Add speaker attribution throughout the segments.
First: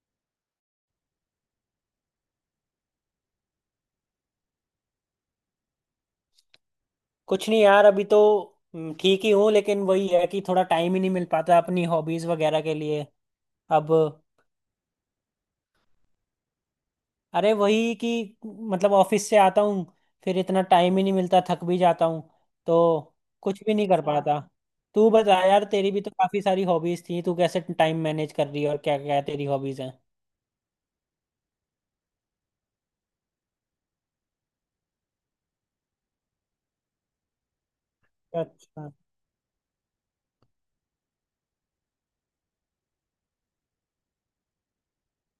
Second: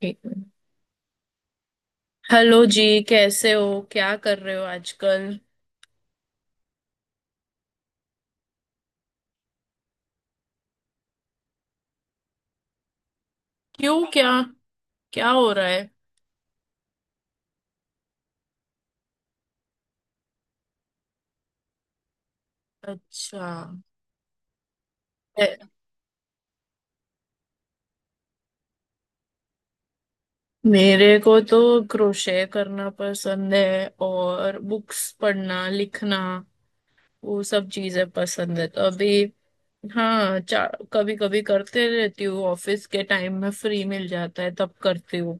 Speaker 1: ठीक है। हेलो जी, कैसे हो? क्या कर रहे हो आजकल?
Speaker 2: कुछ नहीं यार, अभी तो ठीक ही हूँ लेकिन वही है कि थोड़ा टाइम ही नहीं मिल पाता अपनी हॉबीज वगैरह के लिए। अब।
Speaker 1: क्यों? क्या? क्या हो रहा है?
Speaker 2: अरे वही कि मतलब ऑफिस से आता हूँ, फिर इतना टाइम ही नहीं मिलता, थक भी जाता हूँ, तो
Speaker 1: अच्छा।
Speaker 2: कुछ भी नहीं कर पाता। तू बता
Speaker 1: ए-
Speaker 2: यार, तेरी भी तो काफी सारी हॉबीज थी, तू कैसे टाइम मैनेज कर रही है और क्या क्या तेरी हॉबीज हैं?
Speaker 1: मेरे को तो क्रोशे करना पसंद है, और बुक्स पढ़ना, लिखना वो सब चीजें पसंद है। तो
Speaker 2: अच्छा।
Speaker 1: अभी हाँ कभी कभी करते रहती हूँ। ऑफिस के टाइम में फ्री मिल जाता है तब करती हूँ,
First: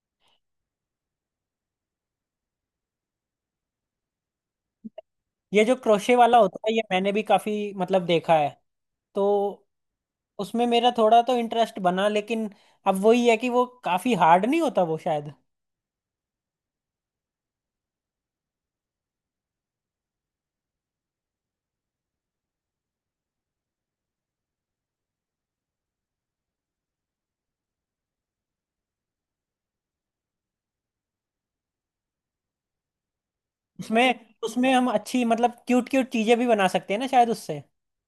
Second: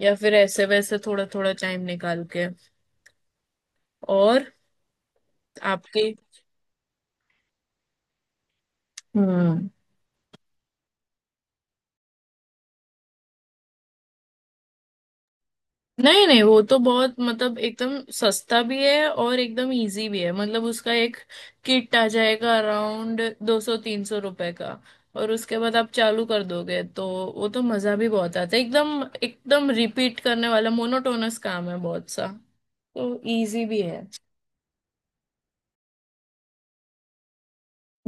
Speaker 1: या फिर ऐसे वैसे थोड़ा थोड़ा टाइम निकाल के। और
Speaker 2: ये जो
Speaker 1: आपकी?
Speaker 2: क्रोशे वाला होता है ये मैंने भी काफी मतलब देखा है, तो
Speaker 1: हम्म।
Speaker 2: उसमें मेरा थोड़ा तो इंटरेस्ट बना, लेकिन अब वही है कि वो काफी हार्ड नहीं होता वो शायद।
Speaker 1: नहीं नहीं, वो तो बहुत मतलब एकदम सस्ता भी है और एकदम इजी भी है। मतलब उसका एक किट आ जाएगा अराउंड 200-300 रुपए का। और उसके बाद आप चालू कर दोगे तो वो तो मजा भी बहुत आता है। एकदम एकदम रिपीट करने वाला मोनोटोनस काम है बहुत सा, तो इजी भी है।
Speaker 2: उसमें उसमें हम अच्छी मतलब क्यूट क्यूट चीजें भी बना सकते हैं ना शायद उससे।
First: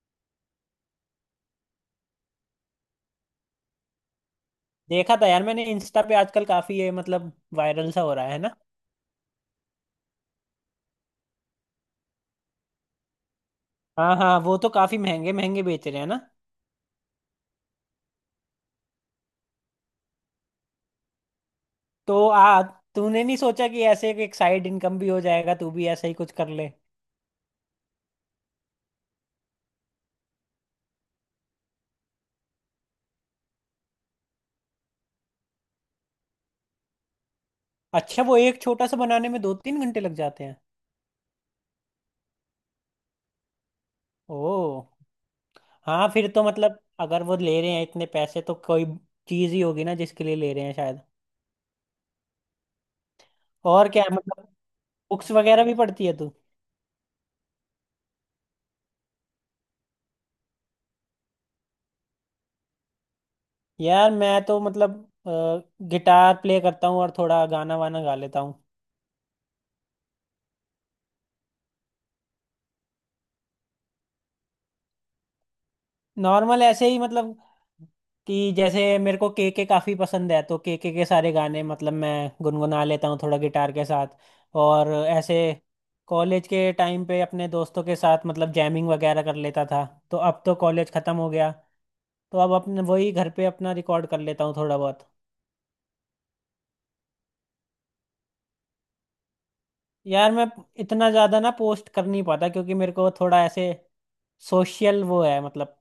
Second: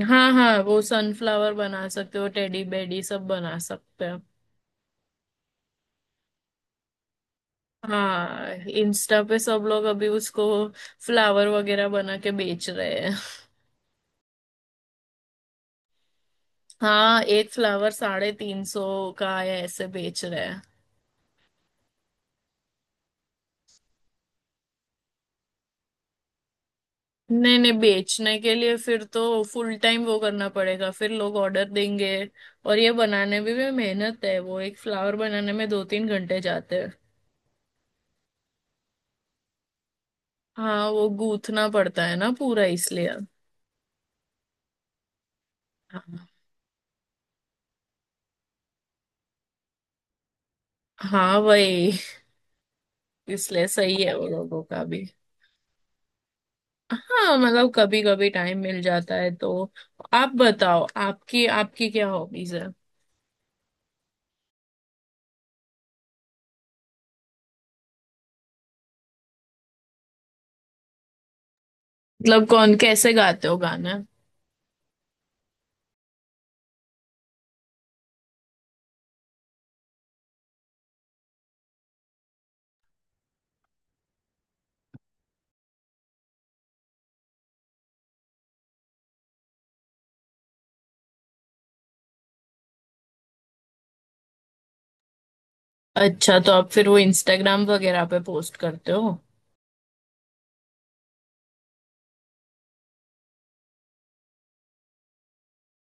Speaker 1: हाँ हाँ, वो सनफ्लावर बना सकते हो, टेडी बेडी सब बना सकते हो।
Speaker 2: देखा था यार, मैंने इंस्टा पे आजकल काफी ये मतलब वायरल सा हो रहा है
Speaker 1: हाँ,
Speaker 2: ना।
Speaker 1: इंस्टा पे सब लोग अभी उसको फ्लावर वगैरह बना के बेच रहे।
Speaker 2: हाँ हाँ, वो तो काफी महंगे महंगे बेच रहे हैं ना।
Speaker 1: हाँ, एक फ्लावर 350 का है, ऐसे बेच रहे हैं।
Speaker 2: तो आ तूने नहीं सोचा कि ऐसे एक साइड इनकम भी हो जाएगा, तू भी ऐसा ही कुछ कर ले?
Speaker 1: नहीं नहीं, बेचने के लिए फिर तो फुल टाइम वो करना पड़ेगा, फिर लोग ऑर्डर देंगे। और ये बनाने में भी मेहनत है, वो एक फ्लावर बनाने में 2-3 घंटे जाते हैं।
Speaker 2: अच्छा, वो एक छोटा सा बनाने में 2 3 घंटे लग जाते हैं?
Speaker 1: हाँ, वो गूंथना पड़ता है ना पूरा, इसलिए।
Speaker 2: ओ, हाँ
Speaker 1: हाँ
Speaker 2: फिर तो मतलब अगर वो ले रहे हैं इतने पैसे तो कोई चीज ही होगी ना जिसके लिए ले रहे हैं, शायद।
Speaker 1: हाँ वही, इसलिए
Speaker 2: और
Speaker 1: सही
Speaker 2: क्या
Speaker 1: है वो
Speaker 2: मतलब,
Speaker 1: लोगों का भी।
Speaker 2: बुक्स वगैरह भी पढ़ती है तू?
Speaker 1: हाँ, मतलब कभी कभी टाइम मिल जाता है तो। आप बताओ, आपकी आपकी क्या हॉबीज है?
Speaker 2: यार मैं तो मतलब गिटार प्ले करता हूँ और थोड़ा गाना वाना गा लेता हूँ।
Speaker 1: मतलब कौन कैसे गाते हो गाना?
Speaker 2: नॉर्मल ऐसे ही मतलब, कि जैसे मेरे को के काफ़ी पसंद है तो के सारे गाने मतलब मैं गुनगुना लेता हूँ थोड़ा गिटार के साथ। और ऐसे कॉलेज के टाइम पे अपने दोस्तों के साथ मतलब जैमिंग वगैरह कर लेता था, तो अब तो कॉलेज ख़त्म हो गया, तो अब अपने वही घर पे अपना रिकॉर्ड कर लेता हूँ थोड़ा बहुत।
Speaker 1: अच्छा, तो आप फिर वो इंस्टाग्राम वगैरह पे पोस्ट करते हो?
Speaker 2: यार मैं इतना ज्यादा ना पोस्ट कर नहीं पाता, क्योंकि मेरे को थोड़ा ऐसे सोशल वो है मतलब,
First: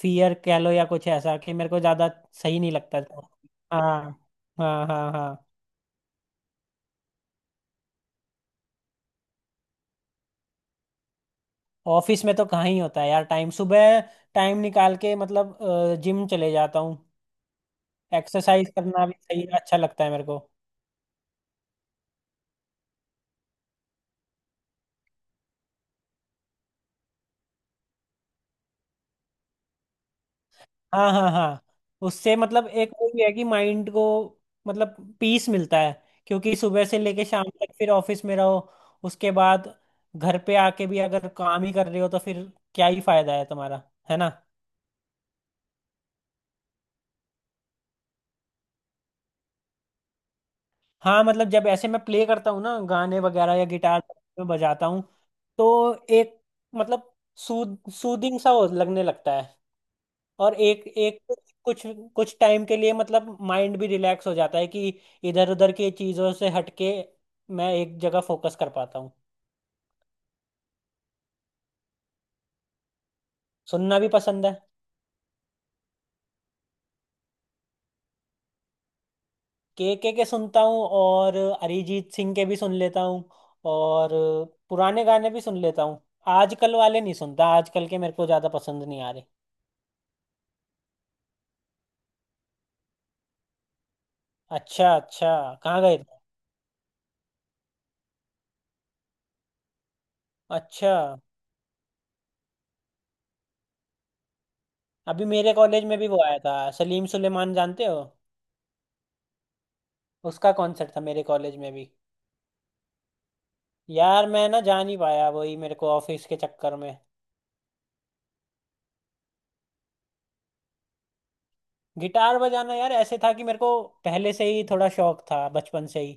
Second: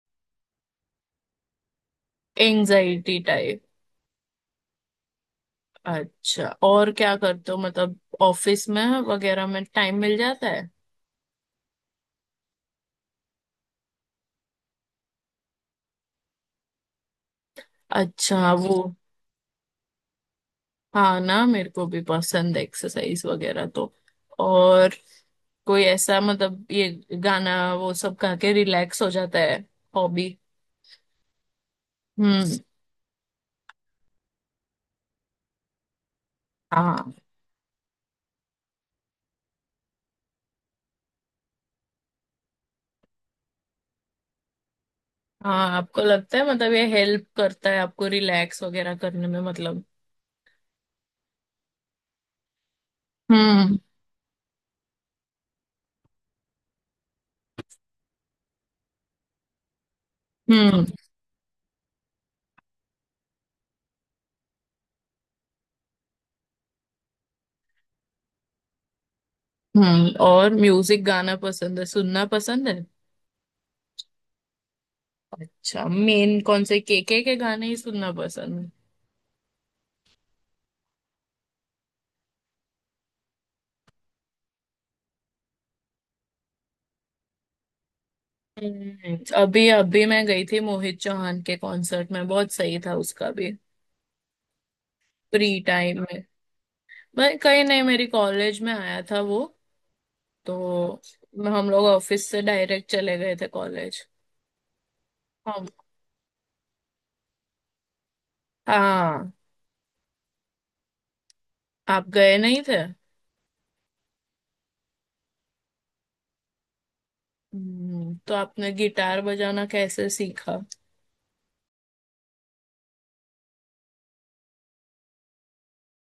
Speaker 2: फियर कह लो या कुछ ऐसा, कि मेरे को ज्यादा सही नहीं लगता।
Speaker 1: Anxiety type.
Speaker 2: हाँ, हाँ हाँ हाँ।
Speaker 1: अच्छा, और क्या करते हो? मतलब ऑफिस में वगैरह में टाइम मिल जाता है?
Speaker 2: ऑफिस में तो कहाँ ही होता है यार टाइम, सुबह टाइम निकाल के मतलब जिम चले जाता हूँ,
Speaker 1: अच्छा
Speaker 2: एक्सरसाइज
Speaker 1: वो।
Speaker 2: करना भी सही अच्छा लगता है मेरे को।
Speaker 1: हाँ ना, मेरे को भी पसंद है एक्सरसाइज वगैरह। तो और कोई ऐसा मतलब ये गाना वो सब गा के रिलैक्स हो जाता है? हॉबी?
Speaker 2: हाँ हाँ हाँ। उससे
Speaker 1: हम्म।
Speaker 2: मतलब एक वो भी है कि माइंड को मतलब पीस मिलता है, क्योंकि सुबह से
Speaker 1: हाँ
Speaker 2: लेके शाम तक फिर ऑफिस में रहो, उसके बाद घर पे आके भी अगर काम ही कर रहे हो तो फिर क्या ही फायदा है तुम्हारा, है ना?
Speaker 1: हाँ, आपको लगता है मतलब ये हेल्प करता है आपको रिलैक्स वगैरह करने में, मतलब?
Speaker 2: हाँ मतलब जब ऐसे मैं प्ले करता हूँ ना गाने वगैरह या
Speaker 1: हम्म।
Speaker 2: गिटार में बजाता हूँ, तो एक मतलब सूद सूदिंग सा हो- लगने लगता है, और
Speaker 1: हम्म।
Speaker 2: एक एक कुछ कुछ टाइम के लिए मतलब माइंड भी रिलैक्स हो जाता है कि इधर उधर की चीजों से हटके मैं एक जगह फोकस कर पाता हूँ।
Speaker 1: हम्म। और म्यूजिक, गाना पसंद है? सुनना पसंद है?
Speaker 2: सुनना भी पसंद है।
Speaker 1: अच्छा, मेन कौन से केके के गाने ही सुनना पसंद है?
Speaker 2: के सुनता हूँ, और अरिजीत सिंह के भी सुन लेता हूँ, और पुराने गाने भी सुन लेता हूँ, आजकल वाले नहीं सुनता, आजकल के मेरे को ज्यादा पसंद नहीं आ रहे।
Speaker 1: अभी अभी मैं गई थी मोहित चौहान के कॉन्सर्ट में, बहुत सही था उसका भी।
Speaker 2: अच्छा अच्छा,
Speaker 1: फ्री
Speaker 2: कहाँ गए
Speaker 1: टाइम
Speaker 2: थे?
Speaker 1: में मैं कहीं नहीं, मेरी कॉलेज में आया था वो।
Speaker 2: अच्छा,
Speaker 1: तो हम लोग ऑफिस से डायरेक्ट चले गए थे कॉलेज।
Speaker 2: अभी मेरे
Speaker 1: हम।
Speaker 2: कॉलेज में भी वो आया था, सलीम सुलेमान जानते हो,
Speaker 1: हाँ।
Speaker 2: उसका कॉन्सर्ट था मेरे कॉलेज में भी।
Speaker 1: आप गए नहीं थे?
Speaker 2: यार मैं ना जा नहीं पाया, वही मेरे को ऑफिस के चक्कर में।
Speaker 1: तो आपने गिटार बजाना कैसे सीखा?
Speaker 2: गिटार बजाना यार ऐसे था कि मेरे को पहले से ही थोड़ा शौक था बचपन से ही,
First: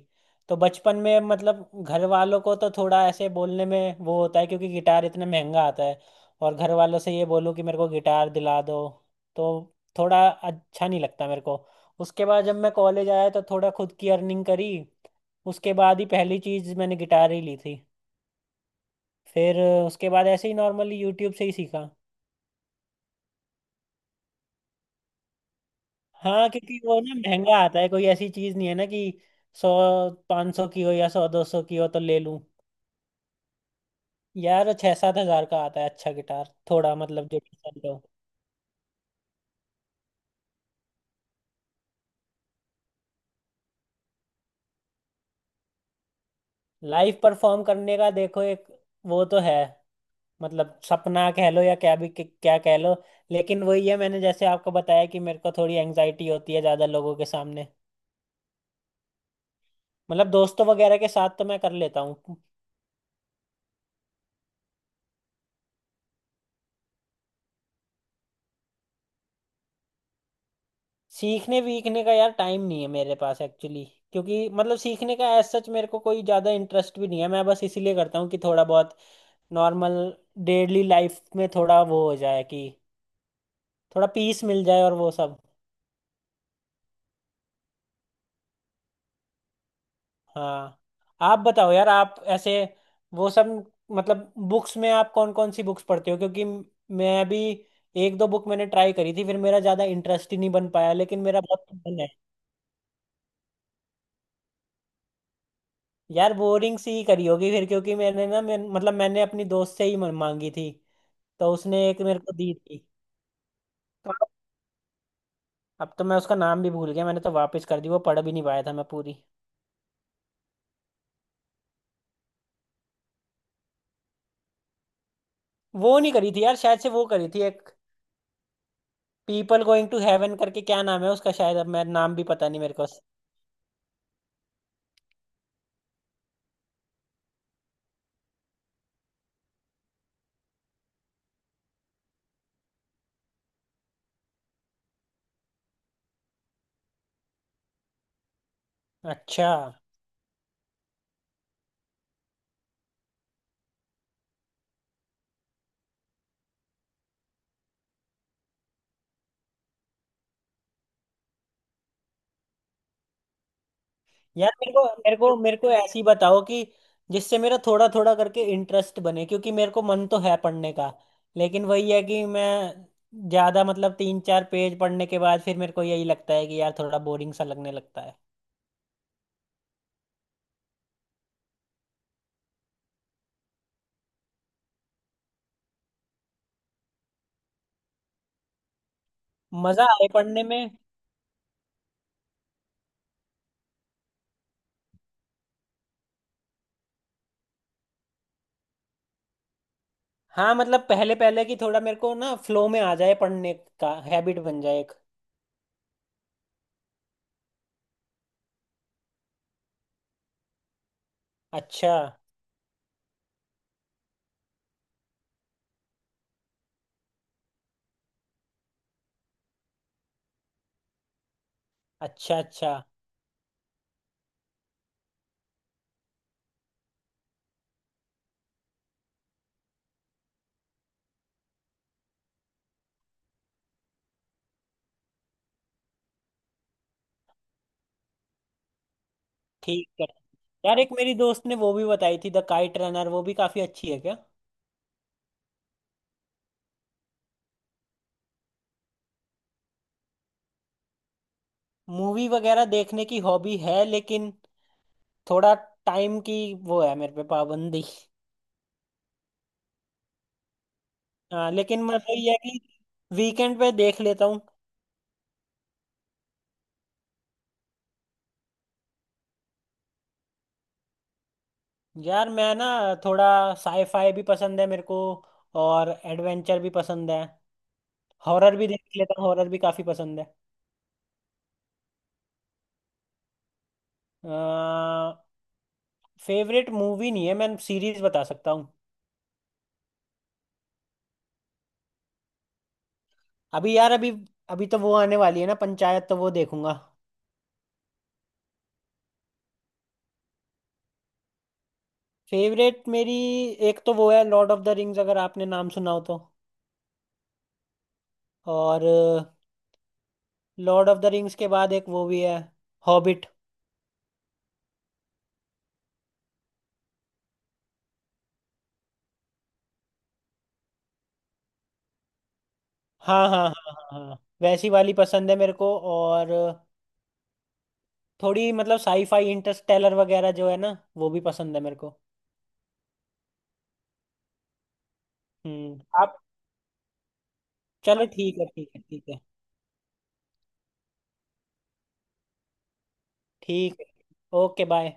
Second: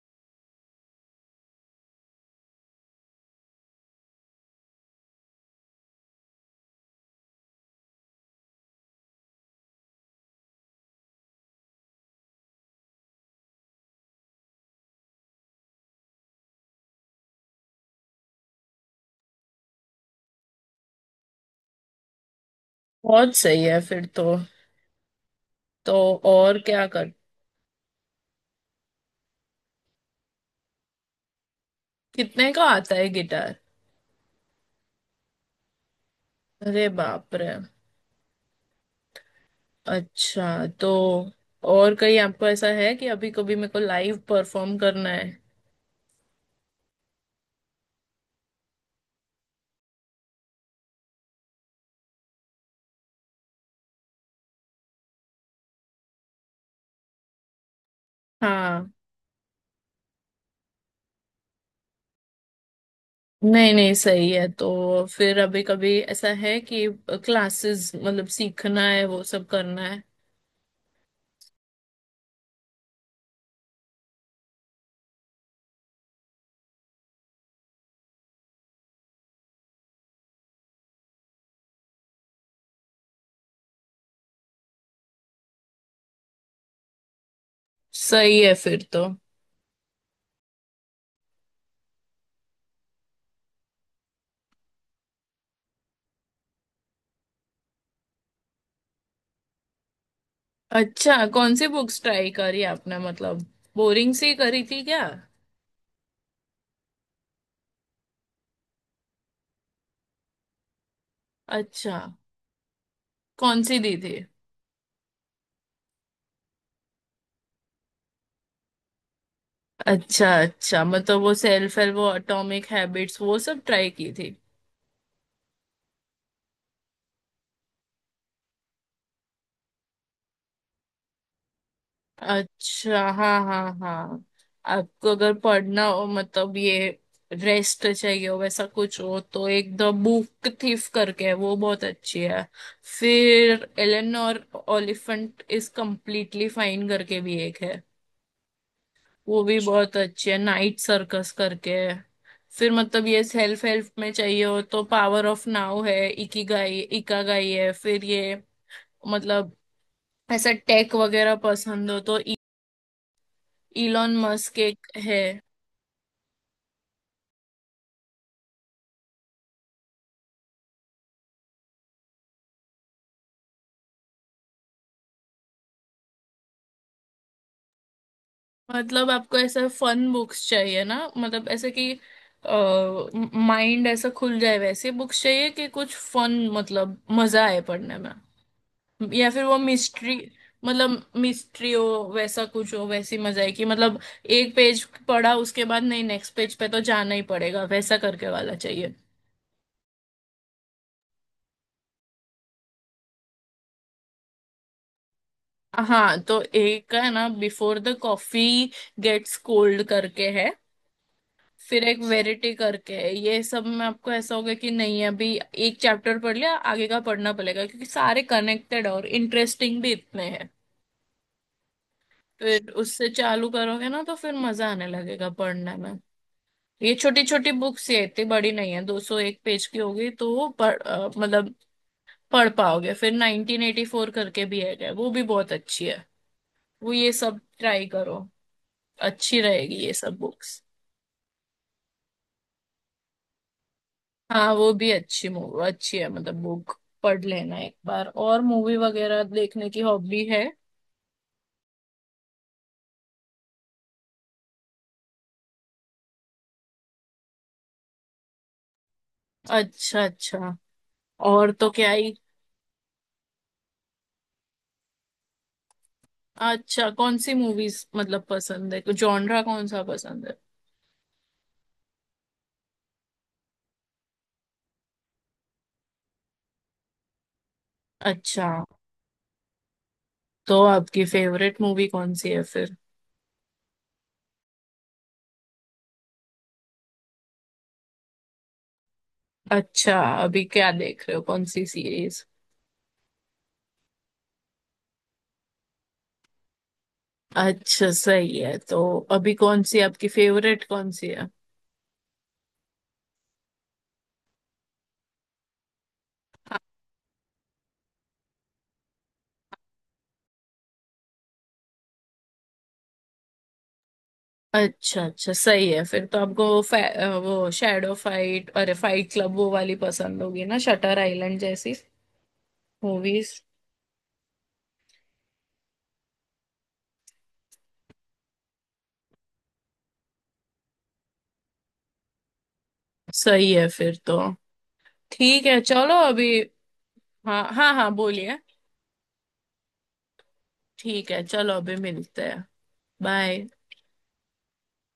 Speaker 2: तो बचपन में मतलब घर वालों को तो थोड़ा ऐसे बोलने में वो होता है, क्योंकि गिटार इतना महंगा आता है, और घर वालों से ये बोलूँ कि मेरे को गिटार दिला दो, तो थोड़ा अच्छा नहीं लगता मेरे को। उसके बाद जब मैं कॉलेज आया तो थोड़ा खुद की अर्निंग करी, उसके बाद ही पहली चीज़ मैंने गिटार ही ली थी। फिर उसके बाद ऐसे ही नॉर्मली यूट्यूब से ही सीखा।
Speaker 1: बहुत सही है फिर तो। तो
Speaker 2: हाँ,
Speaker 1: और
Speaker 2: क्योंकि
Speaker 1: क्या
Speaker 2: वो
Speaker 1: कर।
Speaker 2: ना महंगा आता है, कोई ऐसी चीज नहीं है ना कि 100 500 की हो या 100 200 की हो तो ले लूं।
Speaker 1: कितने का आता है गिटार?
Speaker 2: यार 6 7 हजार का आता है अच्छा गिटार,
Speaker 1: अरे
Speaker 2: थोड़ा मतलब
Speaker 1: बाप
Speaker 2: जो
Speaker 1: रे।
Speaker 2: decent हो।
Speaker 1: अच्छा, तो और कहीं आपको ऐसा है कि अभी कभी मेरे को लाइव परफॉर्म करना है?
Speaker 2: लाइव परफॉर्म करने का देखो एक वो तो है, मतलब सपना कह लो या क्या कह लो, लेकिन वही है, मैंने जैसे आपको बताया कि मेरे को थोड़ी एंग्जाइटी होती है ज्यादा लोगों के सामने,
Speaker 1: हाँ।
Speaker 2: मतलब दोस्तों वगैरह के साथ तो मैं कर लेता हूँ।
Speaker 1: नहीं नहीं, सही है। तो फिर अभी कभी ऐसा है कि क्लासेस, मतलब सीखना है, वो सब करना है?
Speaker 2: सीखने वीखने का यार टाइम नहीं है मेरे पास एक्चुअली, क्योंकि मतलब सीखने का एज सच मेरे को कोई ज़्यादा इंटरेस्ट भी नहीं है, मैं बस इसीलिए करता हूँ कि थोड़ा बहुत नॉर्मल डेली लाइफ में थोड़ा वो हो जाए कि थोड़ा पीस मिल जाए और वो सब।
Speaker 1: सही है फिर तो।
Speaker 2: हाँ। आप बताओ यार, आप ऐसे वो सब मतलब बुक्स में आप कौन कौन सी बुक्स पढ़ते हो, क्योंकि मैं भी एक दो बुक मैंने ट्राई करी थी, फिर मेरा ज़्यादा इंटरेस्ट ही नहीं बन पाया,
Speaker 1: अच्छा,
Speaker 2: लेकिन मेरा
Speaker 1: कौन
Speaker 2: बहुत
Speaker 1: सी
Speaker 2: मन
Speaker 1: बुक्स
Speaker 2: है।
Speaker 1: ट्राई करी आपने? मतलब बोरिंग सी करी थी क्या?
Speaker 2: यार बोरिंग सी ही करी होगी फिर, क्योंकि मैंने ना मतलब मैंने अपनी दोस्त से ही मांगी थी, तो उसने
Speaker 1: अच्छा,
Speaker 2: एक मेरे को दी थी।
Speaker 1: कौन सी दी
Speaker 2: तो
Speaker 1: थी?
Speaker 2: अब तो मैं उसका नाम भी भूल गया, मैंने तो वापस कर दी, वो पढ़ भी नहीं पाया था मैं पूरी।
Speaker 1: अच्छा अच्छा, मतलब वो सेल्फ हेल्प, वो एटॉमिक हैबिट्स, वो सब ट्राई की थी?
Speaker 2: वो नहीं करी थी यार, शायद से वो करी थी एक पीपल गोइंग टू हेवन करके, क्या नाम है उसका, शायद अब मैं नाम भी पता नहीं मेरे को।
Speaker 1: अच्छा हाँ हाँ हाँ। आपको अगर पढ़ना हो, मतलब ये रेस्ट चाहिए हो वैसा कुछ हो, तो एक द बुक थीफ करके है, वो बहुत अच्छी है। फिर एलन और ओलिफेंट इज कम्प्लीटली फाइन करके भी एक है, वो
Speaker 2: अच्छा।
Speaker 1: भी बहुत अच्छी है। नाइट सर्कस करके है। फिर मतलब ये सेल्फ हेल्प में चाहिए हो तो पावर ऑफ नाउ है, इकिगाई, इकागाई है। फिर ये मतलब ऐसा टेक वगैरह पसंद हो तो इलॉन
Speaker 2: यार
Speaker 1: मस्क
Speaker 2: मेरे को
Speaker 1: एक
Speaker 2: मेरे
Speaker 1: है।
Speaker 2: को मेरे को ऐसी बताओ कि जिससे मेरा थोड़ा थोड़ा करके इंटरेस्ट बने, क्योंकि मेरे को मन तो है पढ़ने का, लेकिन वही है कि मैं ज्यादा मतलब 3 4 पेज पढ़ने के बाद फिर मेरे को यही लगता है कि यार थोड़ा बोरिंग सा लगने लगता है।
Speaker 1: मतलब आपको ऐसा फन बुक्स चाहिए ना, मतलब ऐसे कि माइंड ऐसा खुल जाए, वैसे बुक्स चाहिए कि कुछ फन, मतलब मजा आए पढ़ने में। या फिर वो
Speaker 2: मजा आए
Speaker 1: मिस्ट्री,
Speaker 2: पढ़ने में।
Speaker 1: मतलब मिस्ट्री हो वैसा कुछ हो, वैसी मजा आए कि मतलब एक पेज पढ़ा उसके बाद नहीं, नेक्स्ट पेज पे तो जाना ही पड़ेगा, वैसा करके वाला चाहिए।
Speaker 2: हाँ मतलब पहले पहले की थोड़ा मेरे को ना फ्लो में आ जाए, पढ़ने का हैबिट बन जाए एक।
Speaker 1: हाँ, तो एक है ना before the coffee gets cold करके है। फिर
Speaker 2: अच्छा
Speaker 1: एक वेरिटी करके है। ये सब में आपको ऐसा होगा कि नहीं, अभी एक चैप्टर पढ़ लिया, आगे का पढ़ना पड़ेगा, क्योंकि सारे कनेक्टेड और इंटरेस्टिंग भी इतने हैं।
Speaker 2: अच्छा
Speaker 1: फिर
Speaker 2: अच्छा।
Speaker 1: उससे चालू करोगे ना, तो फिर मजा आने लगेगा पढ़ने में। ये छोटी छोटी बुक्स ये इतनी बड़ी नहीं है, दो सौ एक पेज की होगी, तो वो मतलब पढ़ पाओगे। फिर 1984 करके भी है, वो भी बहुत अच्छी है। वो ये सब ट्राई करो, अच्छी रहेगी
Speaker 2: ठीक
Speaker 1: ये
Speaker 2: है।
Speaker 1: सब बुक्स।
Speaker 2: यार एक मेरी दोस्त ने वो भी बताई थी द काइट रनर, वो भी काफी अच्छी है क्या?
Speaker 1: हाँ, वो भी अच्छी, मूवी अच्छी है, मतलब बुक पढ़ लेना एक बार। और मूवी वगैरह देखने की हॉबी है?
Speaker 2: मूवी वगैरह देखने की हॉबी है, लेकिन थोड़ा टाइम की वो है मेरे पे पाबंदी।
Speaker 1: अच्छा अच्छा।
Speaker 2: हाँ,
Speaker 1: और तो
Speaker 2: लेकिन
Speaker 1: क्या
Speaker 2: मैं
Speaker 1: ही।
Speaker 2: वही है कि वीकेंड पे देख लेता हूँ।
Speaker 1: अच्छा, कौन सी मूवीज मतलब पसंद है? जॉनरा कौन सा पसंद है?
Speaker 2: यार मैं ना थोड़ा साईफाई भी पसंद है मेरे को, और एडवेंचर भी पसंद है,
Speaker 1: अच्छा।
Speaker 2: हॉरर भी देख लेता हूँ, हॉरर भी काफ़ी पसंद है।
Speaker 1: तो आपकी फेवरेट मूवी कौन सी है फिर?
Speaker 2: फेवरेट मूवी नहीं है, मैं सीरीज बता सकता हूँ।
Speaker 1: अच्छा, अभी क्या देख रहे हो? कौन सी सीरीज?
Speaker 2: अभी यार अभी अभी तो वो आने वाली है ना पंचायत, तो वो देखूंगा।
Speaker 1: अच्छा सही है तो। अभी कौन सी आपकी फेवरेट कौन सी है?
Speaker 2: फेवरेट मेरी एक तो वो है लॉर्ड ऑफ द रिंग्स, अगर आपने नाम सुना हो तो, और लॉर्ड ऑफ द रिंग्स के बाद एक वो भी है, हॉबिट।
Speaker 1: अच्छा अच्छा, सही है फिर तो। आपको वो शैडो फाइट, अरे फाइट क्लब वो वाली पसंद होगी ना, शटर आइलैंड जैसी
Speaker 2: हाँ
Speaker 1: मूवीज?
Speaker 2: हाँ हाँ हाँ हाँ हाँ। वैसी वाली पसंद है मेरे को, और थोड़ी मतलब साईफाई इंटरस्टेलर वगैरह जो है ना, वो भी पसंद है मेरे को।
Speaker 1: सही है फिर तो। ठीक है, चलो
Speaker 2: आप।
Speaker 1: अभी। हाँ हाँ हाँ,
Speaker 2: चलो
Speaker 1: बोलिए।
Speaker 2: ठीक है ठीक है ठीक है।
Speaker 1: ठीक है, चलो अभी मिलते हैं। बाय।
Speaker 2: ठीक है। Okay, bye.